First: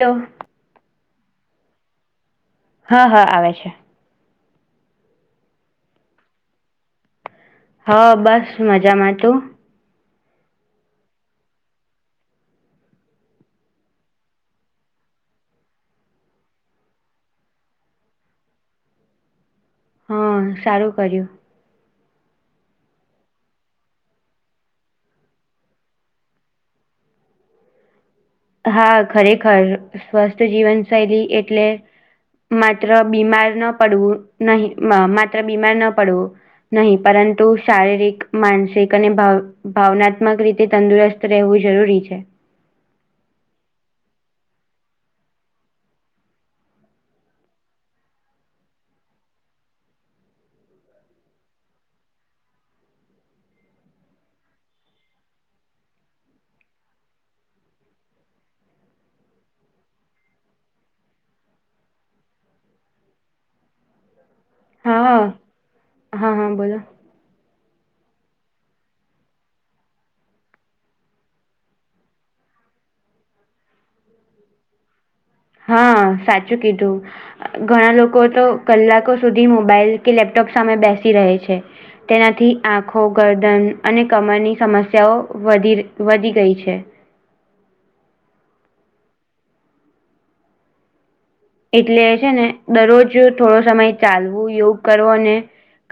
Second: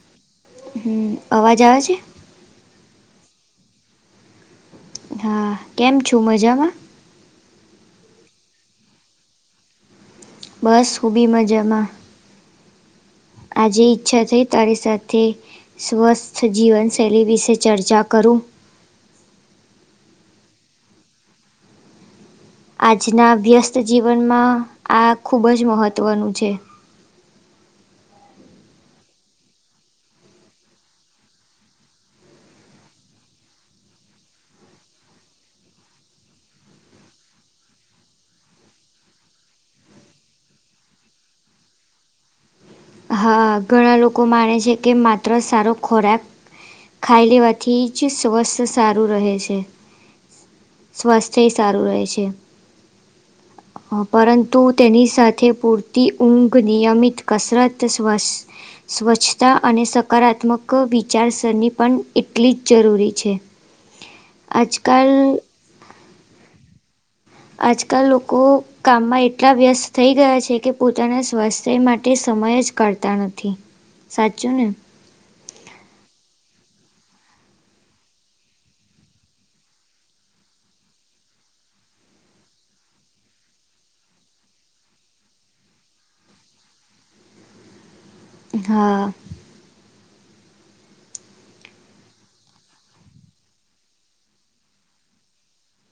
Hello. હમ્મ અવાજ આવે છે. હા હા આવે છે. હા કેમ છો મજામાં. હા બસ મજામાં તું? બસ હું બી મજામાં. આજે ઈચ્છા થઈ તારી સાથે સ્વસ્થ જીવનશૈલી વિશે ચર્ચા કરું. હા સારું કર્યું. આજના વ્યસ્ત જીવનમાં આ ખૂબજ મહત્ત્વનું છે. હા ખરેખર સ્વસ્થ જીવન શૈલી એટલે માત્ર બીમાર ન પડવું નહી માત્ર બીમાર ન પડવું. નહી પરંતુ શારીરિક માનસિક અને ભાવ ભાવનાત્મક રીતે તંદુરસ્ત રહેવું જરૂરી છે. હા ઘણા લોકો માને છે કે માત્ર સારો ખોરાક ખાઈ લેવાથી જ સ્વાસ્થ્ય સારું રહે છે. સ્વાસ્થ્ય સારું રહે છે. પરંતુ તેની સાથે પૂરતી ઊંઘ નિયમિત કસરત તો સ્વાસ્થ્ય સ્વચ્છતા અને સકારાત્મક વિચારસરણી પણ એટલી જ જરૂરી છે. આજ કાલ હા હા, હા, બોલો. આજકાલ લોકો કામમાં એટલા વ્યસ્ત થઈ ગયા છે કે, પોતાના સ્વાસ્થ્ય માટે સમય જ કરતા નથી. સાચું ને? હા, સાચું કીધું. ઘણા લોકો તો કલાકો સુધી મોબાઈલ કે લેપટોપ સામે બેસી રહે છે. તેનાથી આંખો, ગરદન અને કમરની સમસ્યાઓ વધી, વધી-વધી ગઈ છે. હા. એટલે છે ને દરરોજ થોડો સમય ચાલવું, યોગ કરવો ને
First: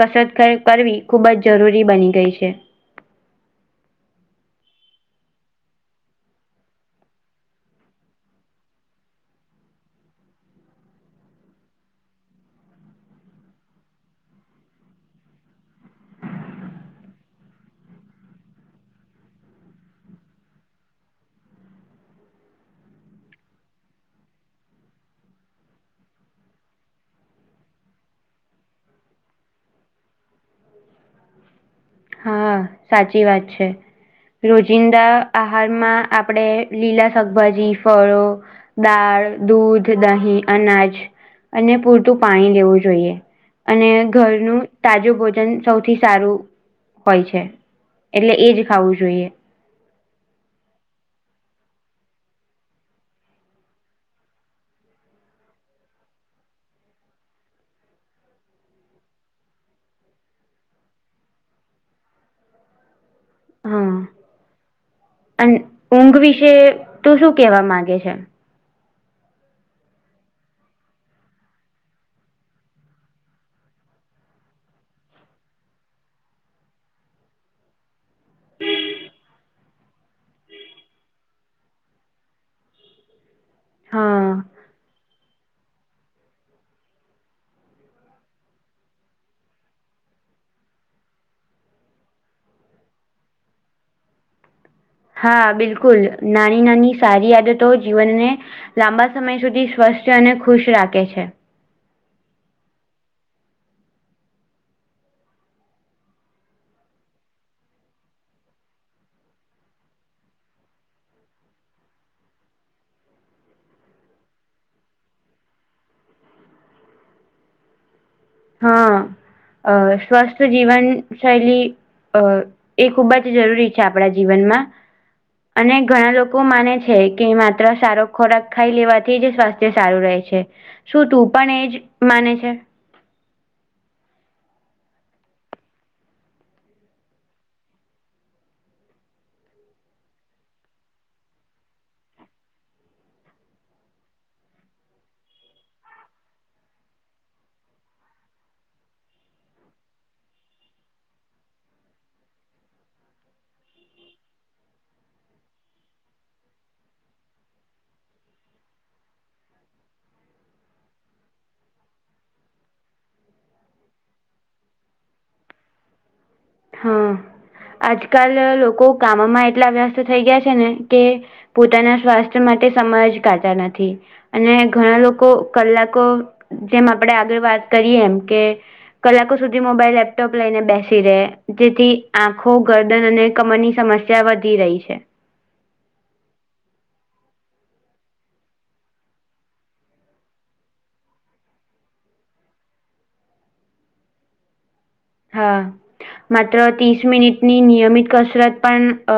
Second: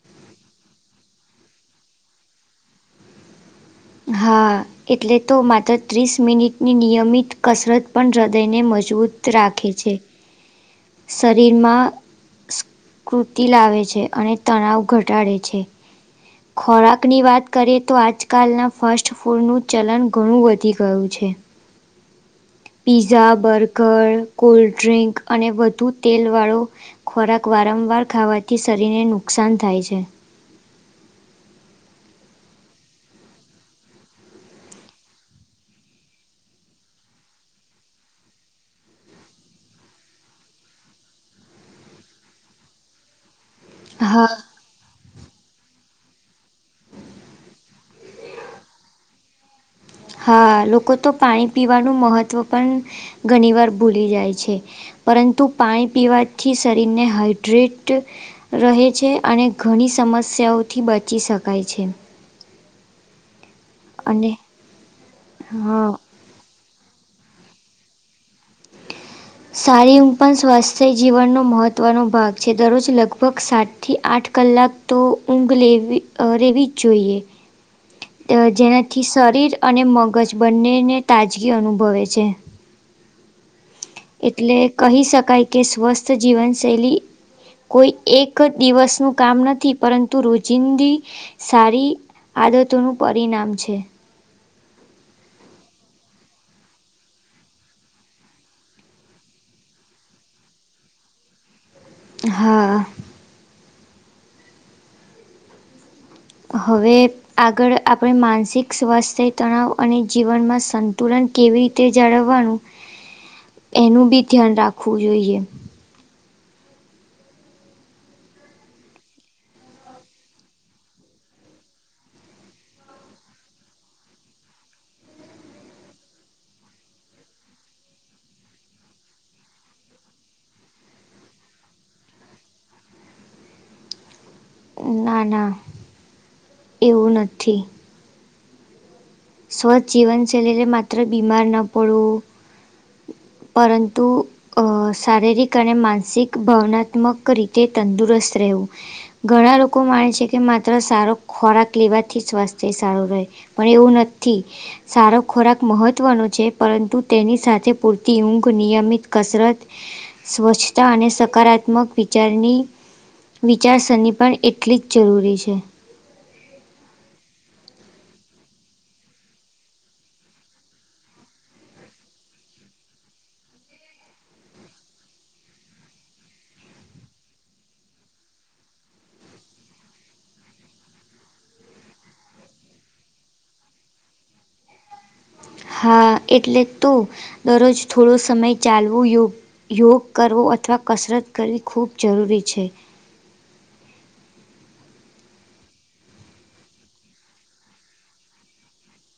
કસરત કર કરવી ખૂબ જ જરૂરી બની ગઈ છે. હા. એટલે જ તો માત્ર ત્રીસ મિનિટની નિયમિત કસરત પણ, હૃદયને મજબૂત રાખે છે. શરીરમાં સ્ફૂર્તિ લાવે છે, અને તણાવ ઘટાડે છે. ખોરાકની વાત કરીએ તો આજકાલના ફાસ્ટ ફૂડનું ચલન ઘણું વધી ગયું છે. પીઝા, બર્ગર, કોલ્ડડ્રિંક અને વધુ તેલવાળો ખોરાક વારંવાર ખાવાથી શરીરને નુકસાન થાય છે. હા, સાચી વાત છે. રોજિંદા આહારમાં આપણે લીલા શાકભાજી, ફળો દાળ, દૂધ, દહીં, અનાજ અને પૂરતું પાણી લેવું જોઈએ. અને હા ઘરનું તાજું ભોજન સૌથી સારું હોય છે. એટલે એ જ ખાવું જોઈએ. હા. લોકો તો પાણી પીવાનું મહત્ત્વ પણ ઘની વાર ભૂલી જાય છે. પરંતુ પાણી પીવાથી શરીરને હાઈડ્રેટ રહે છે, અને ઘણી સમસ્યાઓથી બચી શકાય છે. હા. અને અને હા ઊંઘ વિશે તું શું કહેવા માંગે છે? સારી ઊંઘ પણ સ્વાસ્થ્ય જીવનનો મહત્વનો ભાગ છે. દરરોજ લગભગ સાત થી આઠ કલાક તો ઊંઘ લેવી રહેવી જ જોઈએ. અહ જેનાથી શરીર અને મગજ બંનેને તાજગી અનુભવે છે. હા એટલે કહી શકાય કે સ્વસ્થ જીવનશૈલી કોઈ એક દિવસનું કામ નથી, પરંતુ રોજિંદી સારી આદતોનું પરિણામ છે. હા બિલકુલ. નાની-નાની સારી આદતો જીવનને લાંબા સમય સુધી સ્વસ્થ અને ખુશ રાખે છે. હા. હવે આગળ આપણે માનસિક સ્વાસ્થ્ય, તણાવ અને જીવનમાં સંતુલન કેવી રીતે જાળવવાનું એનું બી ધ્યાન રાખવું જોઈએ. હા. અહ સ્વસ્થ જીવનશૈલી અહ એ ખૂબ જ જરૂરી છે આપણા જીવનમાં. અને ઘણા લોકો માને છે કે માત્ર સારો ખોરાક ખાઈ લેવાથી જ સ્વાસ્થ થય સારું રહે છે. શું તું પણ એજ માને છે? અમ્મ ના, ના, એવું નથી. સ્વચ્છ જીવનશૈલીને માત્ર બીમાર ન પડવું પરંતુ અ શારીરિક અને માનસિક ભાવનાત્મક રીતે તંદુરસ્ત રહેવું. ઘણા લોકો માને છે કે માત્ર સારો ખોરાક લેવાથી સ્વાસ્થ્ય સારું રહે. પણ એવું નથી. સારો ખોરાક મહત્વનો છે પરંતુ તેની સાથે પૂરતી ઊંઘ, નિયમિત કસરત સ્વચ્છતા અને સકારાત્મક વિચારની વિચારસરણી પણ એટલી જ જરૂરી છે. હા, આજકાલ લોકો કામમાં એટલા વ્યસ્ત થઈ ગયા છે ને કે પોતાના સ્વાસ્થ્ય માટે સમય જ કાઢતા નથી. અને ઘણા લોકો કલાકો જેમ આપણેે આગળ વાત કરીએ એમ કે કલાકો સુધી મોબાઈલ, લેપટોપ લઈને બેસી રહે. જેથી આંખો, ગરદન અને કમરની સમસ્યા વધી રહી છે. હા, એટલે જ તો, દરરોજ થોડો સમય ચાલવું યોગ યોગ કરવો અથવા કસરત કરવી ખૂબ જરૂરી છે. હા, માત્ર ત્રીસ મિનિટની નિયમિત કસરત પણ અ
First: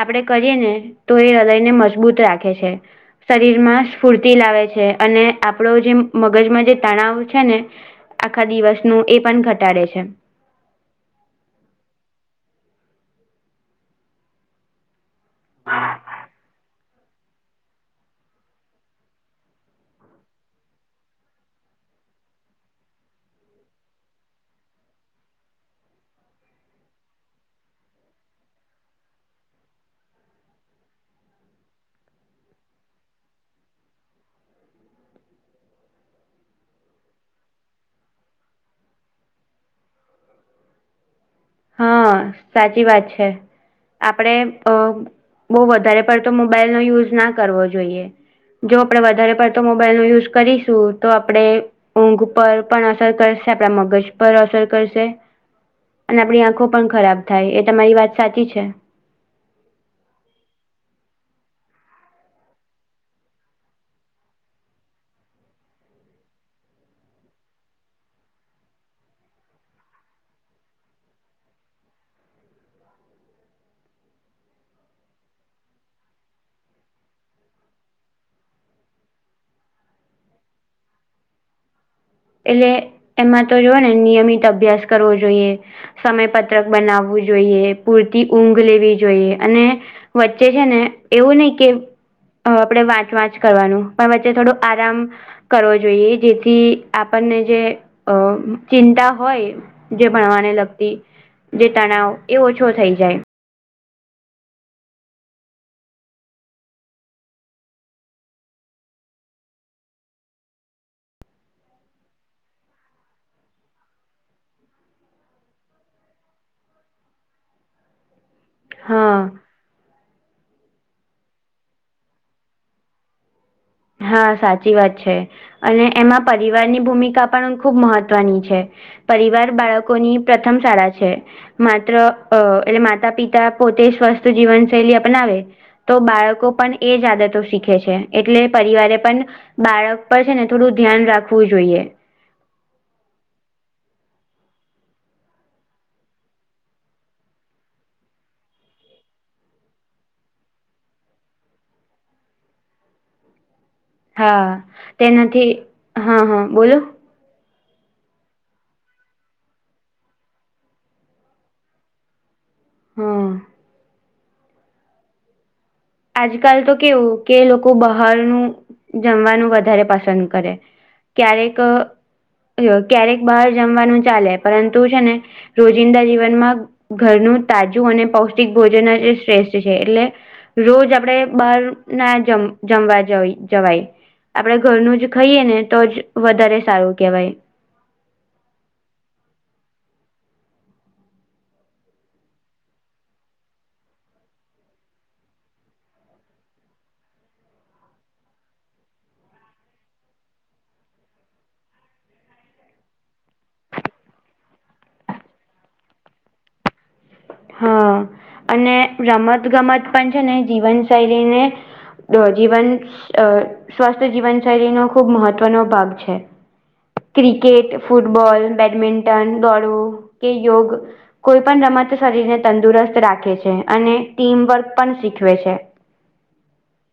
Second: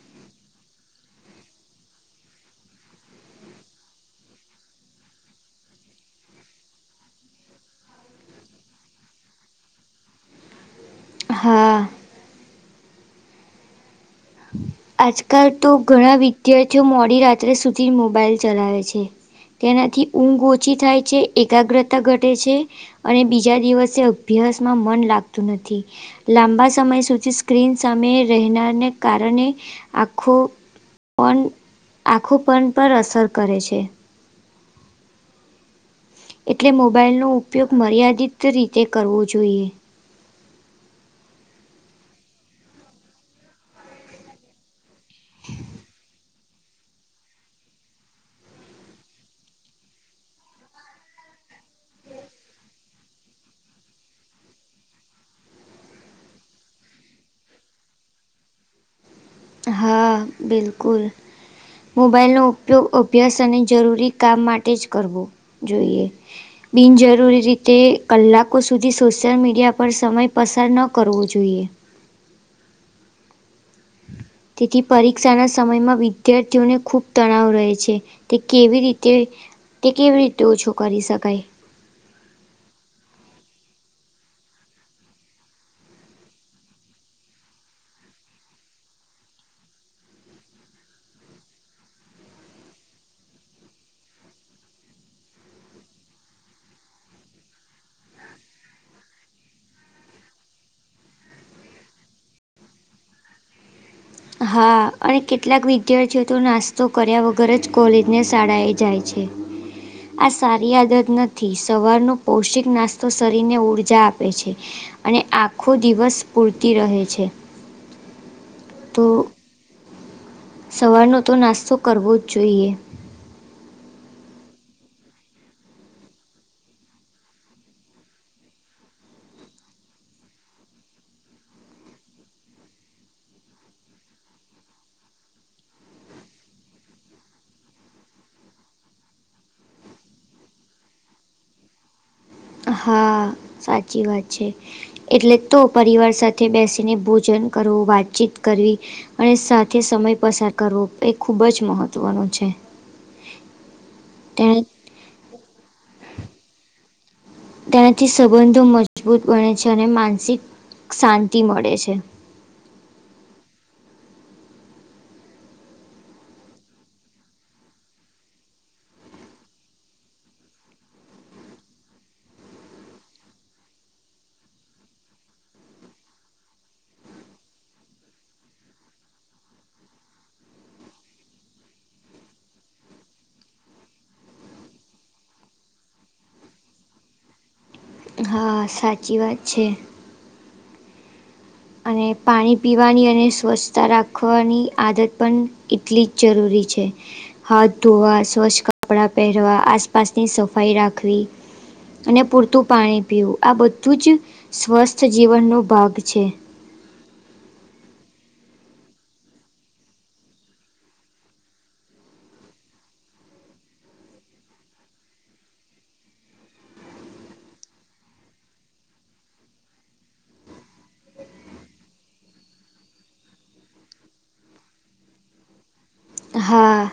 આપદે કરીએને તો એ હૃદયને મજબૂત રાખે છે. શરીરમાં સ્ફૂર્તિ લાવે છે અને આપણો જે મગજમાં જે તણાવ છે ને આખા દિવસનું એ પણ ઘટાડે છે. હા. હ [inaudible] આજકાલ તો ઘણા વિધાર્થીઓ મોડી રાત્રે સુધી મોબાઈલ ચલાવે છે. તેનાથી ઊંઘ ઓછી થાય છે, એકાગ્રતા ઘટે છે. અને બીજા દિવસે અભ્યાસમાં મન લાગતું નથી. લાંબા સમય સુધી સ્ક્રીન સામે રહેનારને કારણે આંખો પણ આંખો પણ પર અસર કરે છે. એટલે મોબાઈલનો ઉપયોગ મર્યાદિત રીતે કરવો જોઈએ. હા, સાચી વાત છે આપડે અ બહુ વધારે પડ તો મોબાઈલનો યુઝ ના કરવો જોઈએ. જો આપણેે વધારે પડતો મોબાઈલનો યુઝ કરીશું તો આપડે ઊંઘ પર પણ અસર કરશે. આપણા મગજ પર અસર કરશે. અને આપણી આંખો પણ ખરાબ થાય. એ તમારી વાત સાચી છે. હા, બિલકુલ. મોબાઈલનો ઉપયોગ અભ્યાસ અને જરૂરી કામ માટે જ કરવો જોઈએ. બિનજરૂરી રીતે કલાકો સુધી સોશિયલ મીડિયા પર સમય પસાર ન કરવો જોઈએ. તેથી પરીક્ષાના સમયમાં વિદ્યાર્થીઓને ખૂબ તણાવ રહે છે. તે કેવી રીતે તે કેવી રીતે ઓછો કરી શકાય. એટલે એમાં તો જોવે ને નિયમિત અભ્યાસ કરવો જોઈએ. સમય પત્રક બનાવવું જોઈએ, પૂરતી ઊંઘ લેવી જોઈએ. અને વચ્ચે છે ને એવું નહીં કે અહ આપણે વાંચ-વાંચ કરવાનું. પણ વચ્ચે થોડું આરામ કરવો જોઈએ, એ જેથી આપણને જે અહ ચિંતા હોય જે ભણવાને લગતી જે તણાવ એ ઓછો થઈ જાય. હા. અને કેટલાક વિદ્યાર્થીઓ તો નાસ્તો કર્યા વગર જ કોલેજ ને શાળાએ જાય છે. આ સારી આદત નથી. સવારનો પૌષિક નાસ્તો શરીરને ઉર્જા આપે છે. અને આખું દિવસ સ્ફુર્તિ રહે છે. તો હા. સવારનો તો નાસ્તો કરવો જ જોઈએ. હા સાચી વાત છે. અને એમાં પરિવારની ભૂમિકા પણ ખૂબ મહત્વની છે. પરિવાર બાળકોની પ્રથમ શાળા છે. માત્ર અહ એટલે માતા-પિતા પોતે સ્વસ્થ જીવનશૈલી અપનાવે તો બાળકો પણ એ જ આદતો શીખે છે. એટલે પરિવારે પણ બાળક પર છે ને થોડું ધ્યાન રાખવું જોઈએ. હા, સાચી વાત છે. એટલે જ તો પરિવાર સાથે બેસીને ભોજન કરવું, વાતચીત કરવી અને સાથે સમય પસાર કરવો એ ખૂબ જ મહત્વનો છે. હા. તેને તેનાથી હા, હા બોલો. તેનાથી સંબંધો મજબૂત બને છે. અને માનસિક શાંતિ મળે છે. હા. આજકાલ તો કેવું, કે લોકો બહારનું જમવાનું વધારે પસંદ કરે. ક્યારેક અહ ક્યારેક બહાર જમવાનું ચાલે. પરંતુ છે ને રોજિંદા જીવનમાં ઘરનું તાજું અને પૌષ્ટિક ભોજન જ શ્રેષ્ઠ છે. એટલે રોજ આપણે બહાર ના જમ જમવા જવી જવાય. આપણે ઘરનું જ ખઈએ ને, તો જ વધારે સારું કહેવાય. હા સાચી વાત છે. અને પાણી પીવાની અને સ્વચ્છતા રાખવાની આદત પણ એટલી જ જરૂરી છે. હાથ ધોવા, સ્વચ્છ કપડા પહેરવા, આસપાસની સફાઈ રાખવી અને પૂરતું પાણી પીવું, આ બધું જ સ્વસ્થ જીવનનો ભાગ છે. હા. અને રમત-ગમત પણ છે ને જીવન શૈલીને જ જીવન અહ સ્વસ્થ જીવન શૈલીનો ખૂબ મહત્વનો ભાગ છે. ક્રિકેટ, ફુટબોલ, બેડમિન્ટન, દોડવુ કે યોગ કોઈ પણ રમત શરીરને તંદુરસ્ત રાખે છે. અને ટીમવર્ક પણ શીખવે છે. હા.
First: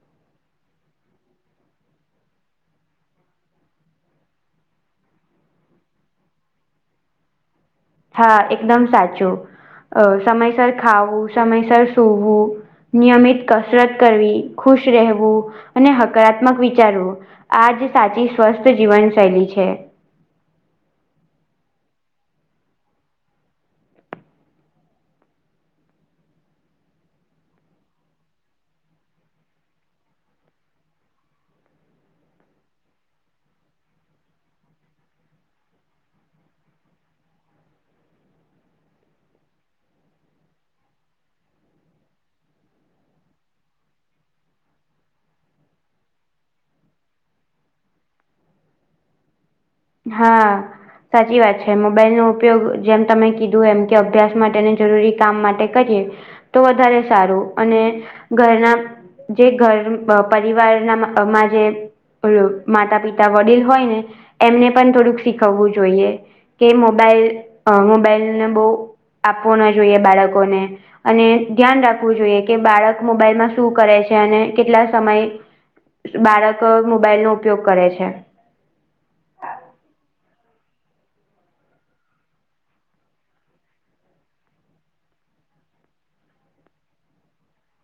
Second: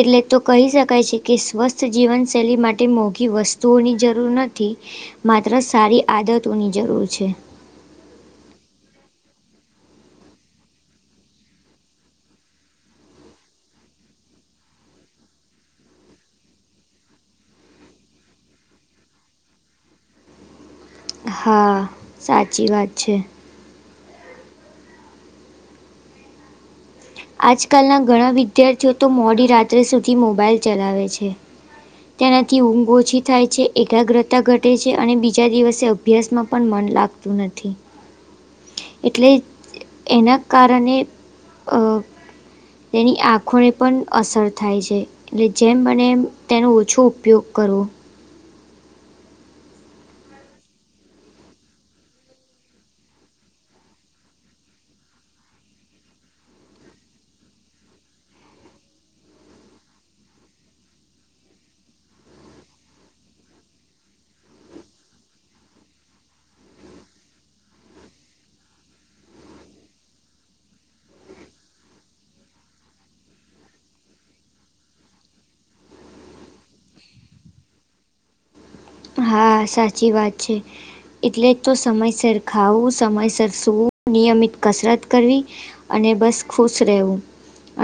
એટલે જ તો કહી શકાય છે, કે સ્વસ્થ જીવનશૈલી માટે મોંઘી વસ્તુઓની જરૂર નથી. માત્ર સારી આદતોની જરૂર છે. હા એકદમ સાચું. અહ સમયસર ખાવું, સમયસર સૂવું નિયમિત કસરત કરવી, ખુશ રહેવું અને હકારાત્મક વિચારવું. આજ સાચી સ્વસ્થ જીવન શૈલી છે. હા. સાચી વાત છે. આજકાલના ઘણા વિદ્યાર્થીઓ તો મોડી રાત્રે સુધી મોબાઈલ ચલાવે છે. તેનાથી ઊંઘ ઓછી થાય છે, એકાગ્રતા ઘટે છે, અને બીજા દિવસે અભ્યાસમાં પણ મન લાગ તું નથી. એટલે જ એના કારણે અહ એની આંખોને પણ અસર થાય છે. એટલે જેમ બને એમ તેનો ઓછો ઉપયોગ કરવો. હા. સાચી વાત છે, મોબાઈલ નો ઉપયોગ જેમ તમે કીધું એમ કે અભ્યાસ માટે અને જરૂરી કામ માટે કરીએ તો વધારે સારું અને ઘરના જે ઘર અ પરિવારના માં આ માં જે માતા પિતા વડીલ હોય ને એમને પણ થોડુંક શીખવવું જોઈએ. કે મોબાઈલ અ મોબાઈલને બૌ આપવો ના જોઈએ બાળકોને. અને ધ્યાન રાખવું જોઈએ કે બાળક મોબાઈલમાં શું કરે છે અને કેટલા સમય બાળકો મોબાઈલ નો ઉપયોગ કરે છે. હા, સાચી વાત છે. એટલે જ તો સમયસર ખાવું, સમયસર સૂવું, નિયમિત કસરત કરવી અને બસ ખુશ રહેવુ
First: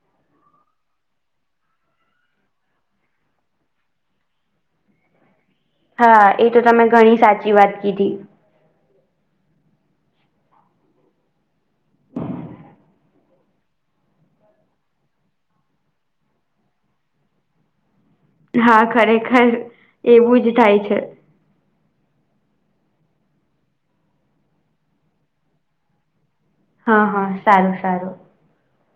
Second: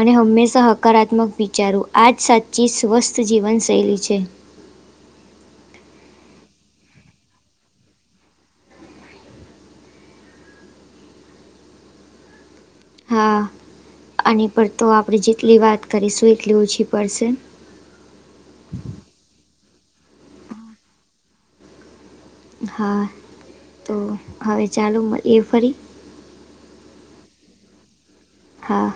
અને હંમેશા હકારાત્મક વિચારવુ આ જ સાચી સ્વસ્થ જીવનશૈલી છે. હા, એ તો તમે ઘણી સાચી વાત કીધી. [inaudible] હા. આની પર તો આપણે જેટલી વાત કરીશું એટલી ઓછી પડશે. હા, ખરેખર એવું જ થાય છે. હા, તો હવે ચાલો મળીએ ફરી. હા હા, સારું સારું. હા.